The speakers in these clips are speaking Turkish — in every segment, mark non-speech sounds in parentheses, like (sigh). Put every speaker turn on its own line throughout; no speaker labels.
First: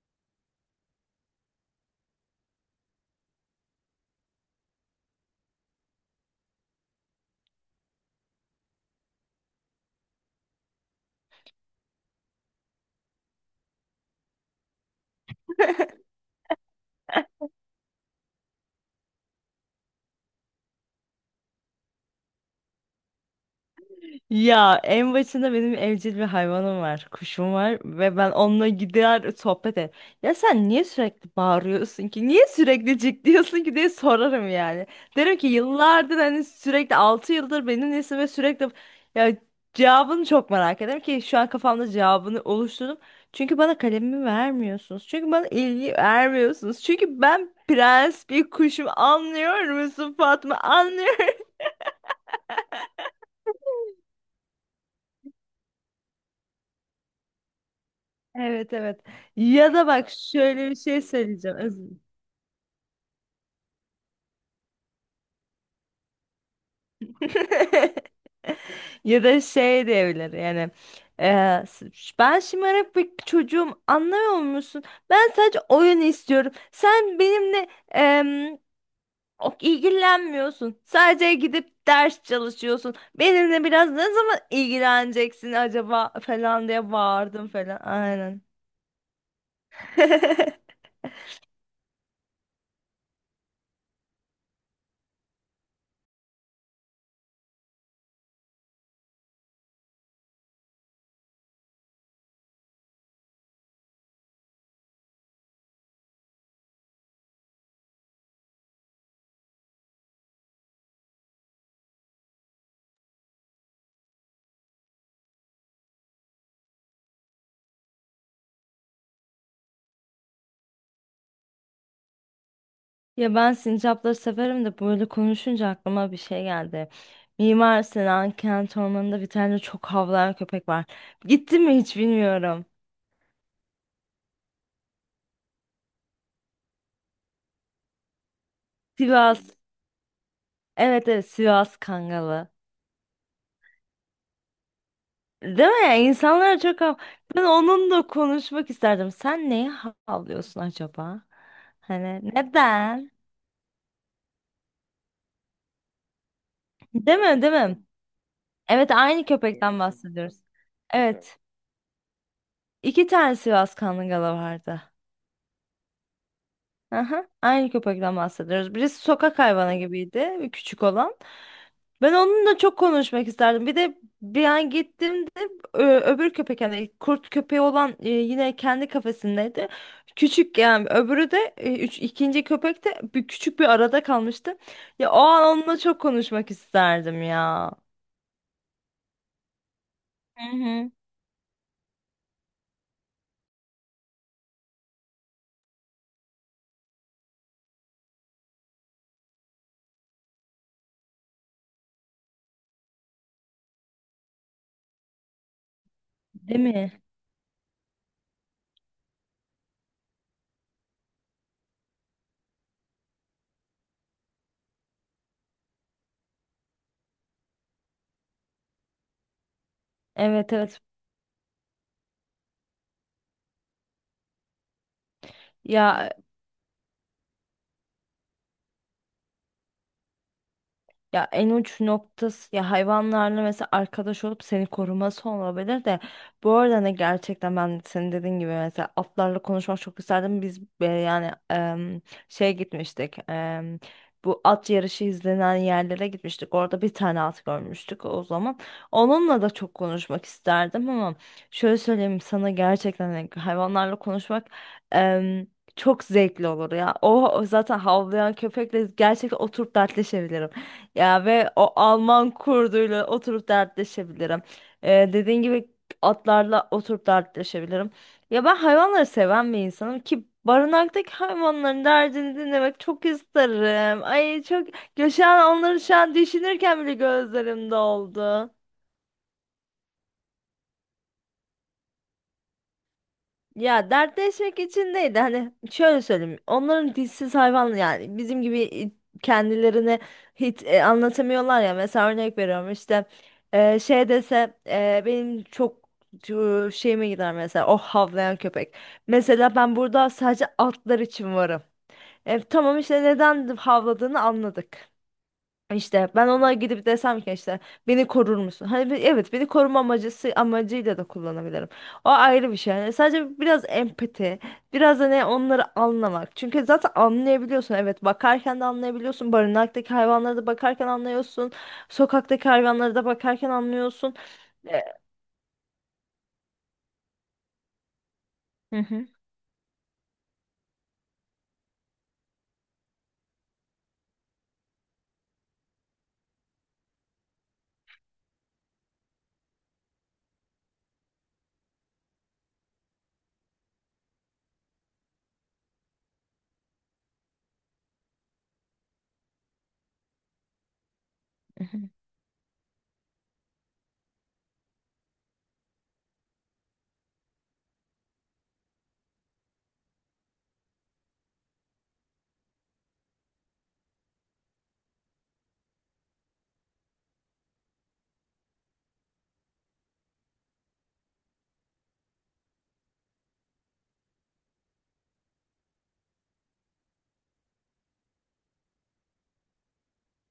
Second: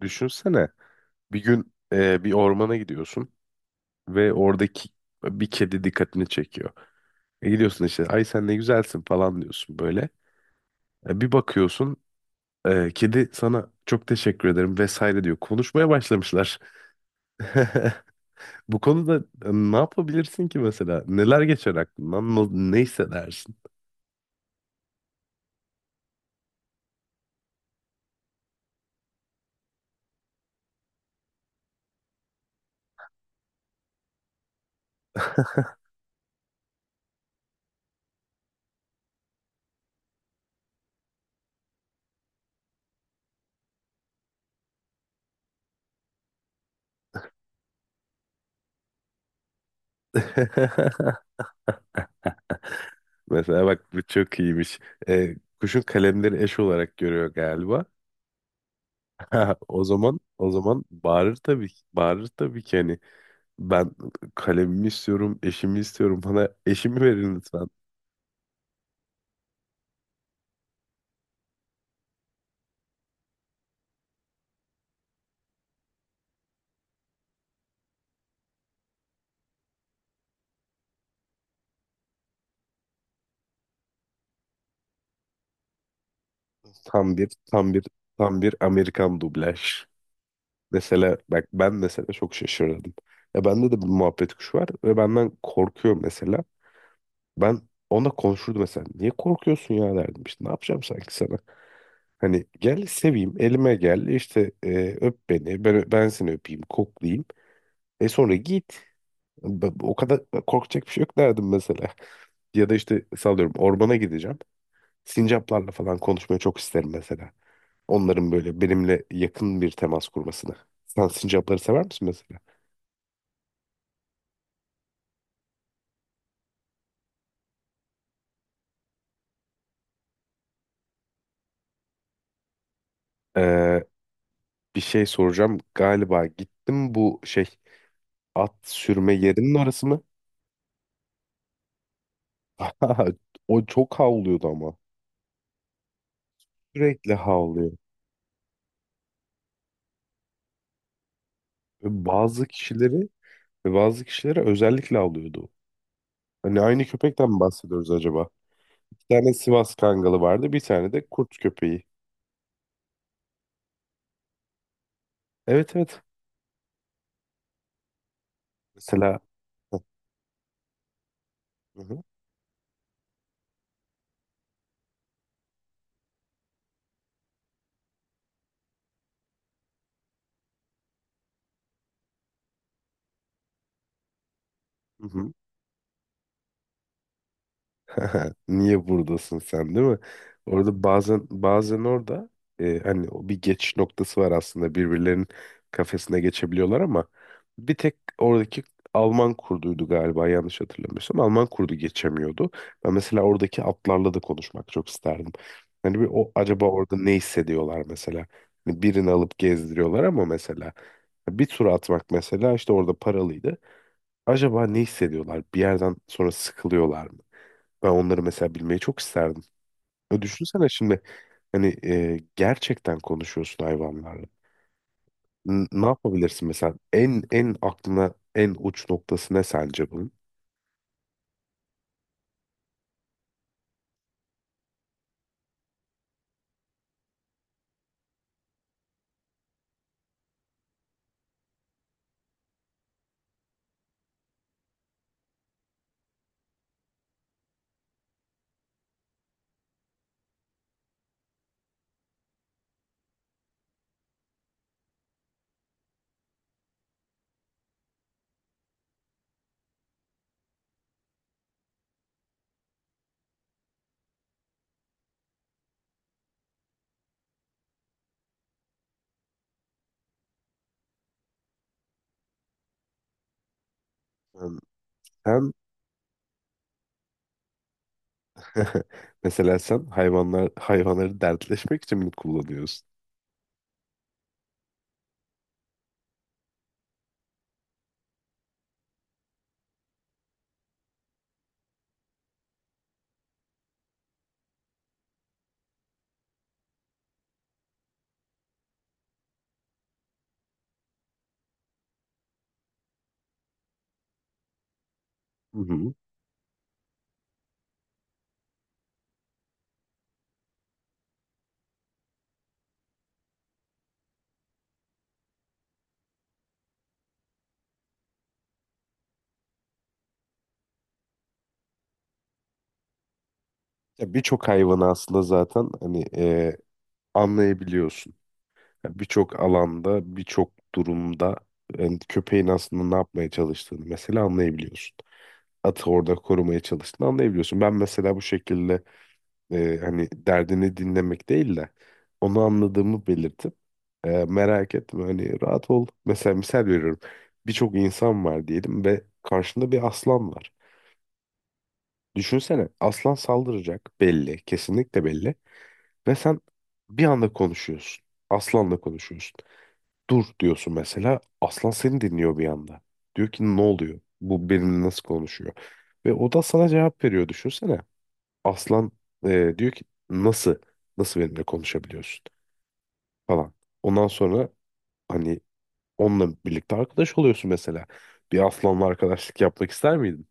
Düşünsene bir gün bir ormana gidiyorsun ve oradaki bir kedi dikkatini çekiyor. Gidiyorsun işte ay sen ne güzelsin falan diyorsun böyle. Bir bakıyorsun kedi sana çok teşekkür ederim vesaire diyor. Konuşmaya başlamışlar. (laughs) Bu konuda ne yapabilirsin ki mesela? Neler geçer aklından? Ne hissedersin?
Ya en başında benim evcil bir hayvanım var. Kuşum var ve ben onunla gider sohbet ederim. Ya sen niye sürekli bağırıyorsun ki? Niye sürekli cik diyorsun ki diye sorarım yani. Derim ki yıllardır hani sürekli 6 yıldır benimlesin ve sürekli ya cevabını çok merak ederim ki şu an kafamda cevabını oluşturdum. Çünkü bana kalemimi vermiyorsunuz. Çünkü bana ilgi vermiyorsunuz. Çünkü ben prens bir kuşum, anlıyor musun Fatma? Anlıyor.
(laughs) Mesela bak bu çok iyiymiş. E, Kuşun kalemleri eş olarak görüyor galiba.
Evet, evet.
Ha,
Ya
o
da bak
zaman o
şöyle bir
zaman
şey
bağırır
söyleyeceğim.
tabii
Özür
ki.
dilerim.
Bağırır tabii ki hani ben kalemimi istiyorum, eşimi istiyorum. Bana eşimi verin lütfen.
(laughs) Ya da şey diyebilir yani. eee, s- Ben şımarık bir çocuğum, anlamıyor musun? Ben sadece oyun istiyorum. Sen benimle ilgilenmiyorsun. Sadece gidip ders çalışıyorsun. Benimle biraz ne zaman ilgileneceksin acaba falan diye
Tam bir
bağırdım
tam
falan.
bir tam
Aynen.
bir Amerikan dublaj.
(laughs)
Mesela bak ben mesela çok şaşırdım. Ya bende de bir muhabbet kuşu var ve benden korkuyor mesela. Ben ona konuşurdum mesela. Niye korkuyorsun ya derdim işte. Ne yapacağım sanki sana? Hani gel seveyim, elime gel, işte öp beni, ben seni öpeyim, koklayayım. E sonra git. O kadar korkacak bir şey yok derdim mesela. Ya da işte sallıyorum ormana gideceğim. Sincaplarla falan konuşmayı çok isterim mesela. Onların böyle benimle yakın bir temas kurmasını. Sen sincapları sever misin mesela?
Ya ben sincapları severim de böyle konuşunca aklıma bir şey geldi. Mimar Sinan Kent Ormanı'nda bir tane çok havlayan köpek var. Gitti mi hiç bilmiyorum.
Ee, bir şey soracağım. Galiba gittim bu şey at sürme
Sivas.
yerinin orası mı?
Evet, evet, Sivas Kangalı.
(laughs) O çok havlıyordu ama.
Değil mi? İnsanlara çok hav...
Sürekli
Ben
havlıyor.
onunla konuşmak isterdim. Sen neye havlıyorsun acaba?
Ve
Hani
bazı kişileri
neden?
ve bazı kişilere özellikle havlıyordu. Hani aynı
Değil
köpekten mi
mi? Değil mi?
bahsediyoruz acaba?
Evet,
Bir
aynı
tane Sivas
köpekten
Kangalı
bahsediyoruz.
vardı. Bir tane de kurt
Evet.
köpeği.
iki tane Sivas Kangalı vardı.
Evet, evet.
Aha, aynı köpekten bahsediyoruz. Birisi
Mesela
sokak hayvanı
hı
gibiydi, küçük olan.
hı.
Ben onunla çok konuşmak isterdim. Bir de bir an gittiğimde öbür köpek, yani kurt köpeği olan, yine kendi kafesindeydi. Küçük yani öbürü de üç, ikinci köpek de bir, küçük bir arada kalmıştı.
Hı
Ya o
hı.
an onunla çok konuşmak isterdim ya.
(laughs) Niye buradasın sen değil mi?
Hı
Orada
hı.
bazen orada hani o bir geçiş noktası var aslında birbirlerinin kafesine geçebiliyorlar ama bir tek oradaki Alman kurduydu galiba yanlış hatırlamıyorsam Alman kurdu geçemiyordu. Ben mesela oradaki atlarla da konuşmak çok isterdim. Hani bir o
Değil
acaba orada
mi?
ne hissediyorlar mesela? Hani birini alıp gezdiriyorlar ama mesela bir tur atmak mesela işte orada paralıydı. Acaba ne hissediyorlar? Bir yerden sonra sıkılıyorlar mı? Ben onları mesela bilmeyi çok isterdim. Ya
Evet,
düşünsene
evet.
şimdi hani gerçekten konuşuyorsun hayvanlarla. Ne
Ya
yapabilirsin mesela? En aklına en uç noktası ne sence bunun?
Ya en uç noktası ya hayvanlarla mesela arkadaş olup seni koruması olabilir de bu arada ne, gerçekten ben senin dediğin gibi mesela atlarla konuşmak çok isterdim. Biz yani şeye gitmiştik. Bu at yarışı izlenen yerlere gitmiştik. Orada bir tane at görmüştük o zaman. Onunla da çok konuşmak isterdim ama şöyle söyleyeyim sana, gerçekten hani hayvanlarla konuşmak em, çok zevkli olur ya. O zaten havlayan köpekle gerçekten oturup dertleşebilirim. Ya ve o Alman kurduyla oturup dertleşebilirim. Dediğin gibi atlarla oturup dertleşebilirim. Ya ben hayvanları seven bir insanım ki barınaktaki hayvanların derdini dinlemek çok isterim. Ay
Yani
çok, ya şu
sen
an onları şu an düşünürken bile gözlerim doldu.
(laughs) mesela sen hayvanları dertleşmek için mi kullanıyorsun?
Ya dertleşmek için değil de hani şöyle söyleyeyim. Onların dilsiz hayvan yani bizim gibi kendilerini hiç anlatamıyorlar ya. Mesela örnek veriyorum işte şey dese benim çok şeyime gider mesela o havlayan köpek. Mesela ben burada sadece atlar için varım. E, tamam işte, neden havladığını anladık.
Hı hı.
İşte ben ona gidip desem ki işte beni korur musun? Hani evet, beni koruma amacıyla da kullanabilirim. O ayrı bir şey. Yani sadece biraz empati, biraz da ne, onları anlamak. Çünkü zaten anlayabiliyorsun. Evet, bakarken de anlayabiliyorsun. Barınaktaki hayvanlara da bakarken anlıyorsun. Sokaktaki hayvanlara da bakarken
Ya
anlıyorsun.
birçok
E,
hayvanı aslında zaten hani anlayabiliyorsun.
Hı
Ya
hı.
birçok alanda, birçok durumda yani köpeğin aslında ne yapmaya çalıştığını mesela anlayabiliyorsun. Atı orada korumaya çalıştığını anlayabiliyorsun. Ben mesela bu şekilde hani derdini dinlemek değil de onu anladığımı belirtip merak etme hani rahat ol. Mesela misal veriyorum birçok insan var diyelim ve karşında bir aslan var.
Hı hı.
Düşünsene aslan saldıracak belli kesinlikle belli ve sen bir anda konuşuyorsun. Aslanla konuşuyorsun. Dur diyorsun mesela aslan seni dinliyor bir anda. Diyor ki ne oluyor? Bu benimle nasıl konuşuyor? Ve o da sana cevap veriyor düşünsene. Aslan diyor ki nasıl nasıl benimle konuşabiliyorsun falan. Ondan sonra hani onunla birlikte arkadaş oluyorsun mesela. Bir aslanla arkadaşlık yapmak ister miydin?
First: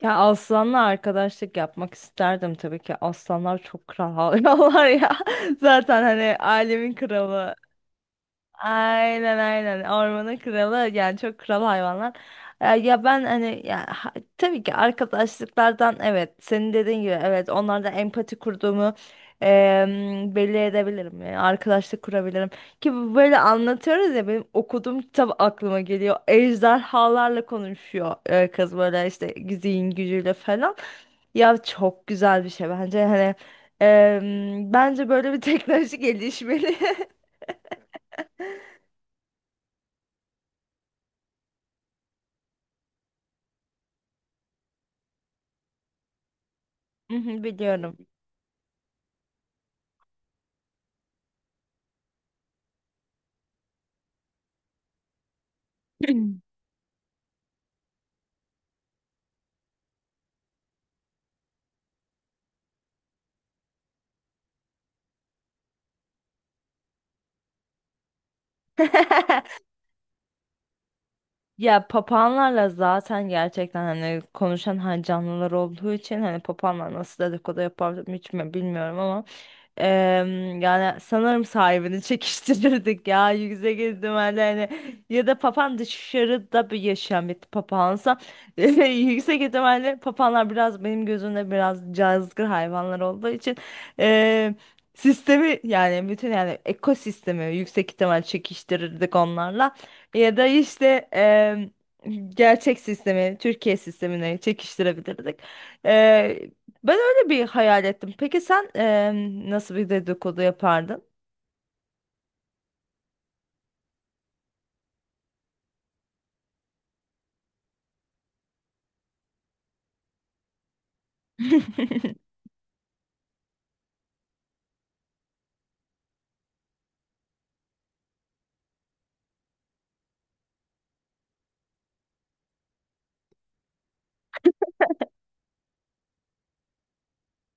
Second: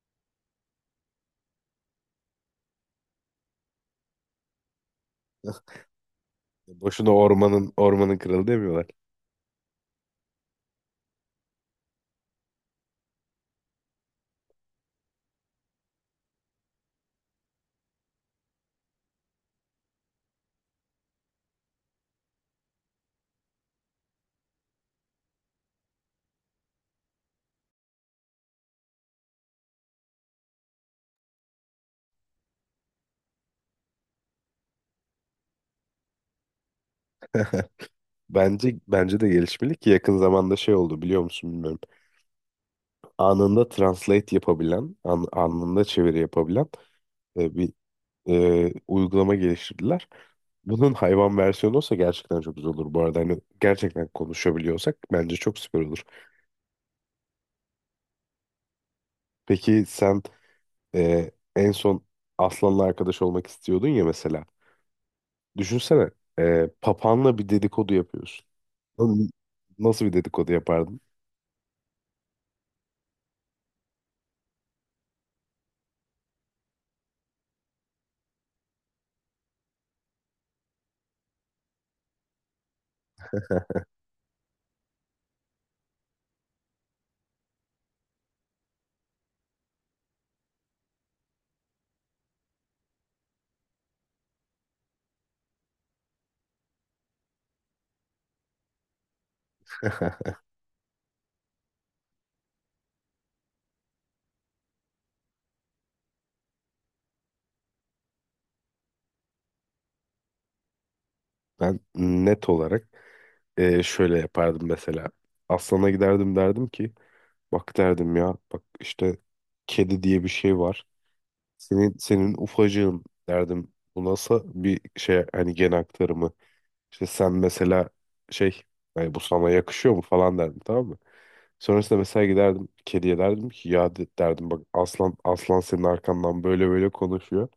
Ya aslanla arkadaşlık yapmak isterdim tabii ki. Aslanlar çok kral hayvanlar ya. (laughs) Zaten hani alemin
Boşuna
kralı.
ormanın kralı demiyorlar.
Aynen, aynen, ormanın kralı yani çok kral hayvanlar. Ya ben hani ya, tabii ki arkadaşlıklardan, evet senin dediğin gibi evet onlardan empati kurduğumu belli edebilirim. Yani arkadaşlık kurabilirim. Ki bu böyle anlatıyoruz ya, benim okuduğum kitap aklıma geliyor. Ejderhalarla konuşuyor kız, böyle işte zihin gücüyle falan. Ya çok güzel bir şey bence, hani bence böyle bir teknoloji gelişmeli. (laughs)
Bence de gelişmeli ki yakın zamanda şey oldu biliyor musun bilmiyorum. Anında translate yapabilen, anında çeviri yapabilen
Mhm,
bir
biliyorum.
uygulama geliştirdiler. Bunun hayvan versiyonu olsa gerçekten çok güzel olur bu arada. Hani gerçekten konuşabiliyorsak bence çok süper olur. Peki sen en son Aslan'la arkadaş olmak istiyordun ya mesela. Düşünsene papağanla bir dedikodu yapıyorsun. Lan,
(laughs)
nasıl bir dedikodu yapardın?
Ya papağanlarla zaten gerçekten hani konuşan hani canlılar olduğu için hani papağanlar nasıl dedikodu yapar hiç mi bilmiyorum ama yani sanırım sahibini çekiştirirdik ya yüksek ihtimalle hani ya da papağan dışarıda bir yaşayan bir papağansa (laughs) yüksek ihtimalle papağanlar biraz benim gözümde biraz cazgır hayvanlar olduğu için em, sistemi yani bütün yani ekosistemi yüksek ihtimal çekiştirirdik onlarla.
(laughs)
Ya da işte em, gerçek sistemi, Türkiye sistemine çekiştirebilirdik. Eee, Ben öyle bir hayal ettim. Peki sen nasıl bir dedikodu yapardın?
Ben net olarak şöyle yapardım mesela. Aslan'a giderdim derdim ki bak derdim ya bak işte kedi diye bir şey var.
(laughs)
Senin ufacığın derdim. Bu nasıl bir şey hani gen aktarımı. İşte sen mesela şey hani bu sana yakışıyor mu falan derdim tamam mı? Sonrasında mesela giderdim kediye derdim ki ya derdim bak aslan senin arkandan böyle böyle konuşuyor.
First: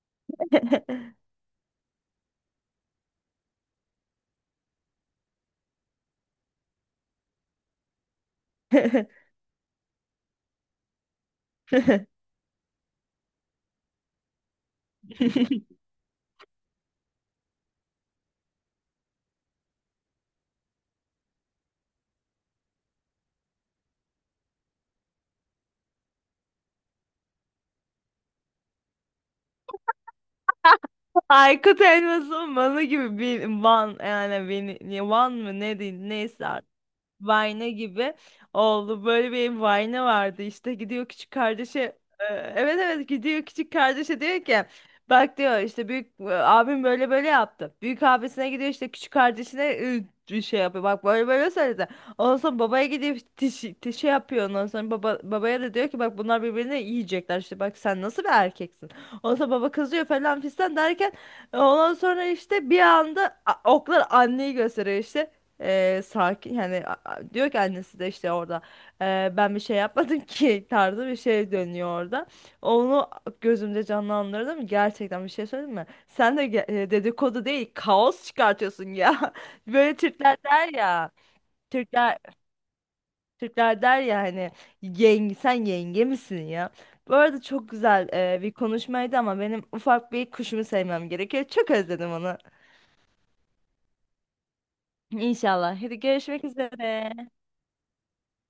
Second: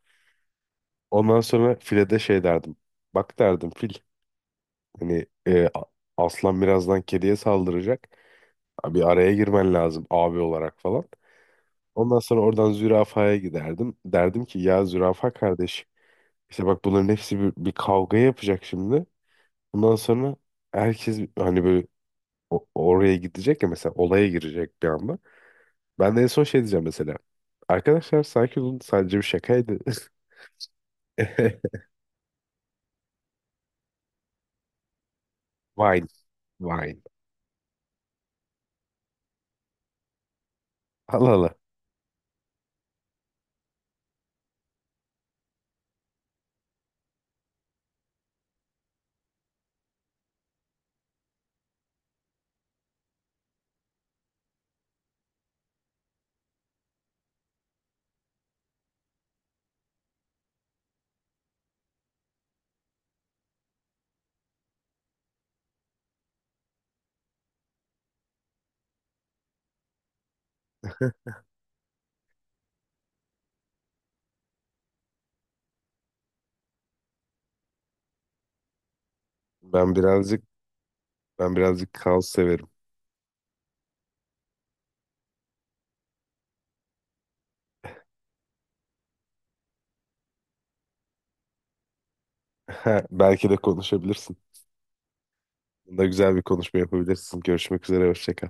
Ondan sonra file de şey derdim. Bak derdim fil hani aslan birazdan kediye saldıracak. Abi araya girmen lazım abi olarak falan. Ondan sonra oradan zürafaya giderdim. Derdim ki ya zürafa kardeş işte bak bunların hepsi bir kavga yapacak şimdi. Ondan sonra herkes hani böyle oraya gidecek ya mesela olaya girecek bir anda. Ben de en son şey diyeceğim mesela. Arkadaşlar sanki bunun sadece bir şakaydı.
Aykut
(laughs)
Elmas'ın Van'ı gibi bir Van, yani beni Van mı ne
Wine,
diyeyim, neyse artık.
wine.
Vine gibi oldu. Böyle bir Vine vardı, işte gidiyor
Allah
küçük
Allah.
kardeşe, e, evet evet, gidiyor küçük kardeşe diyor ki bak, diyor, işte büyük abim böyle böyle yaptı. Büyük abisine gidiyor, işte küçük kardeşine bir şey yapıyor. Bak böyle böyle söyledi. Ondan sonra babaya gidiyor, tişi, tişi yapıyor. Ondan sonra baba, babaya da diyor ki bak bunlar birbirini yiyecekler, işte bak sen nasıl bir erkeksin. Ondan sonra baba kızıyor falan fistan derken, ondan sonra işte bir anda oklar anneyi gösteriyor, işte sakin yani, diyor ki annesi de işte orada, Ben bir şey yapmadım (laughs) ki" tarzı bir şey dönüyor orada. Onu gözümde canlandırdım, gerçekten bir şey söyleyeyim mi? Sen de dedikodu değil, kaos çıkartıyorsun ya. (laughs)
Ben
Böyle Türkler
birazcık
der ya,
ben birazcık
Türkler
kaos severim.
Türkler der ya hani, yenge sen yenge misin ya? Bu arada çok güzel bir konuşmaydı ama benim ufak bir kuşumu sevmem gerekiyor. Çok özledim onu.
(laughs) Belki de konuşabilirsin.
İnşallah. Hadi
Bunda güzel bir
görüşmek
konuşma
üzere.
yapabilirsin. Görüşmek üzere, hoşça kal.